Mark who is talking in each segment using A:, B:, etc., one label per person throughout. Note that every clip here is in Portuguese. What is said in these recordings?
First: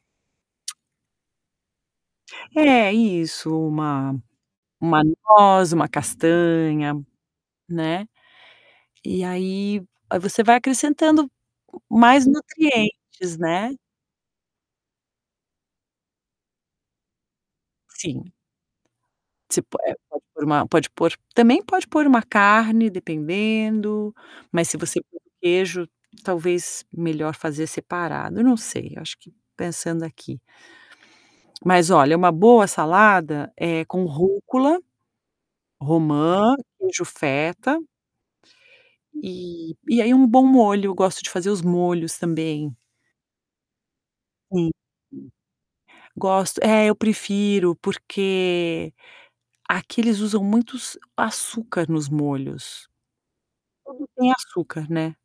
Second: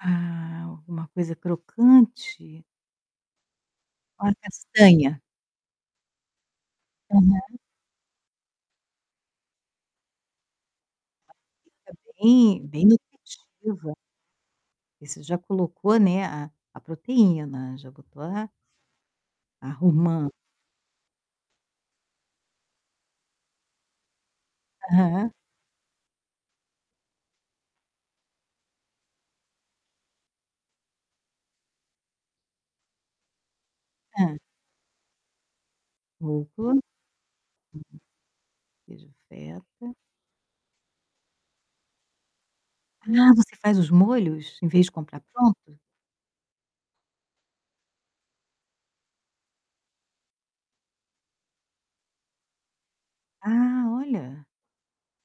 A: Ah, alguma coisa crocante?
B: É, isso, uma
A: Uma
B: uma
A: castanha.
B: noz, uma castanha,
A: Aham.
B: né. E aí, ah, você vai acrescentando
A: Fica
B: mais
A: bem bem
B: nutrientes, né.
A: nutritiva. E você já colocou, né, a a proteína, já botou
B: Sim.
A: a
B: Você
A: a
B: po é, pode
A: romã.
B: pôr uma pode pôr também pode pôr uma carne, dependendo, mas se você pôr
A: Aham.
B: queijo, talvez melhor fazer separado. Eu não sei, eu acho que pensando aqui. Mas olha, uma boa salada é com
A: Hã.
B: rúcula, romã,
A: Rúcula. Uhum.
B: queijo feta
A: Queijo
B: e
A: feta.
B: e aí um bom molho. Gosto de fazer os molhos também.
A: Ah, você faz os molhos, em
B: [unintelligible]
A: vez de comprar pronto?
B: Gosto é, eu prefiro, porque aqui eles usam muitos açúcar nos molhos.
A: Ah,
B: Tudo tem
A: olha!
B: açúcar, né.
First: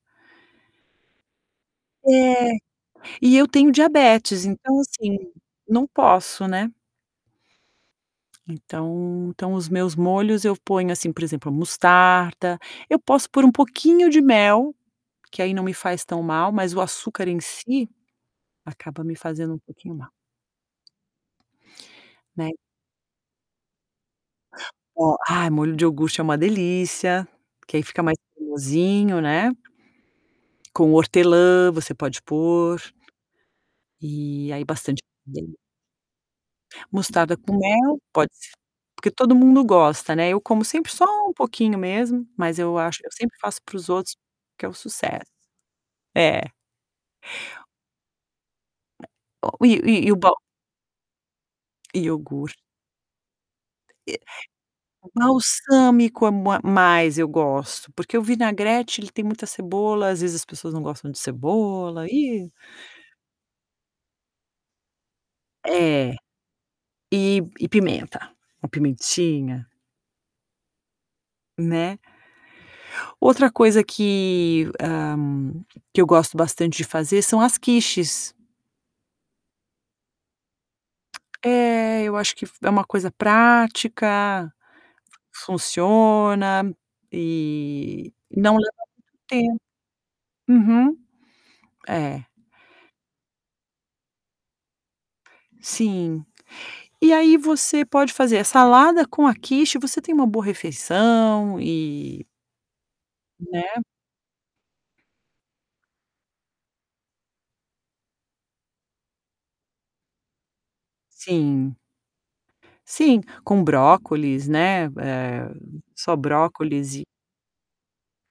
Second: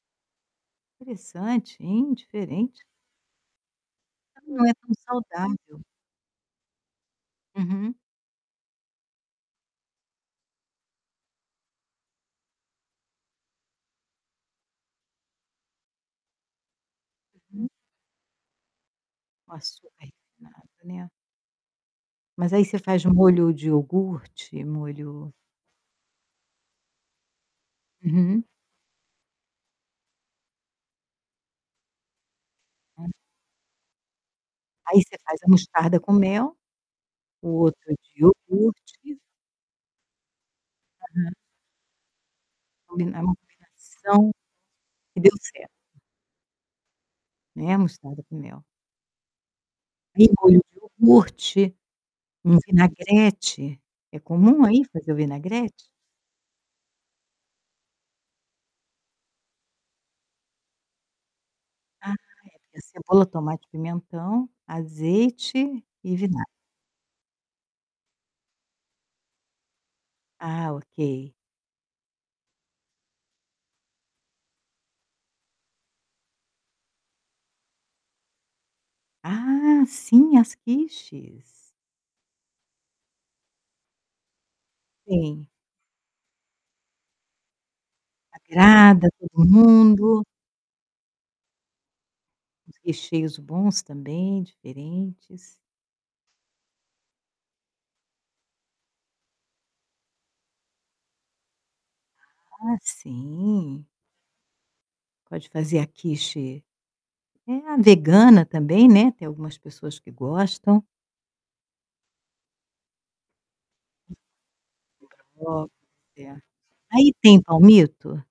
A: Interessante, hein,
B: É.
A: diferente.
B: E eu tenho diabetes,
A: Mas não é
B: então,
A: tão
B: assim,
A: saudável.
B: não posso, né.
A: Uhum.
B: Então então, os meus molhos eu ponho, assim, por exemplo, a mostarda, eu posso pôr um pouquinho de mel, que aí não me faz tão mal, mas o açúcar em
A: Uhum.
B: si, acaba me
A: O
B: fazendo um
A: açúcar
B: pouquinho mal.
A: refinado, né.
B: Né.
A: Mas aí você faz molho de iogurte?
B: Ó
A: Molho
B: ai, molho de iogurte é uma delícia, porque aí fica mais
A: Uhum.
B: cremosinho, né. Com hortelã você pode pôr.
A: [unintelligible]
B: E aí bastante
A: Aí você faz a
B: [unintelligible]
A: mostarda com mel,
B: Mostarda com
A: o outro
B: mel,
A: de
B: pode ser, porque
A: iogurte
B: todo mundo gosta, né, eu como sempre só
A: Aham.
B: um pouquinho mesmo, mas eu acho eu
A: Combina é uma
B: sempre faço para os outros,
A: combinação
B: que é o
A: que
B: sucesso.
A: deu certo.
B: É.
A: Né, mostarda com mel.
B: O e e o
A: Tem
B: bom
A: molho de iogurte,
B: Iogur
A: um vinagrete. É comum aí
B: E
A: fazer o vinagrete?
B: balsâmico é bo mas eu gosto, porque o vinagrete ele tem muita cebola, às vezes, as pessoas não gostam de cebola,
A: Ah,
B: ih.
A: é. É cebola, tomate, pimentão, azeite
B: É.
A: e vinagre.
B: E e pimenta. Uma pimentinha.
A: Ah, ok.
B: Né. Outra coisa que ah, que eu gosto bastante de fazer são as quiches.
A: Ah, sim, as quiches.
B: É, eu acho que f é uma coisa prática,
A: Sim.
B: funciona, e não leva
A: Agrada
B: muito
A: todo
B: tempo.
A: mundo.
B: Uhum. É.
A: Os recheios bons também, diferentes.
B: Sim. E aí você pode fazer a salada com a quiche, você tem uma boa refeição e
A: Ah,
B: Né.
A: sim. Pode fazer a quiche é, a vegana também, né, tem algumas pessoas que gostam.
B: Sim. Sim, com brócolis, né, eh,
A: [unintelligible]
B: só
A: É.
B: brócolis e
A: Aí tem palmito?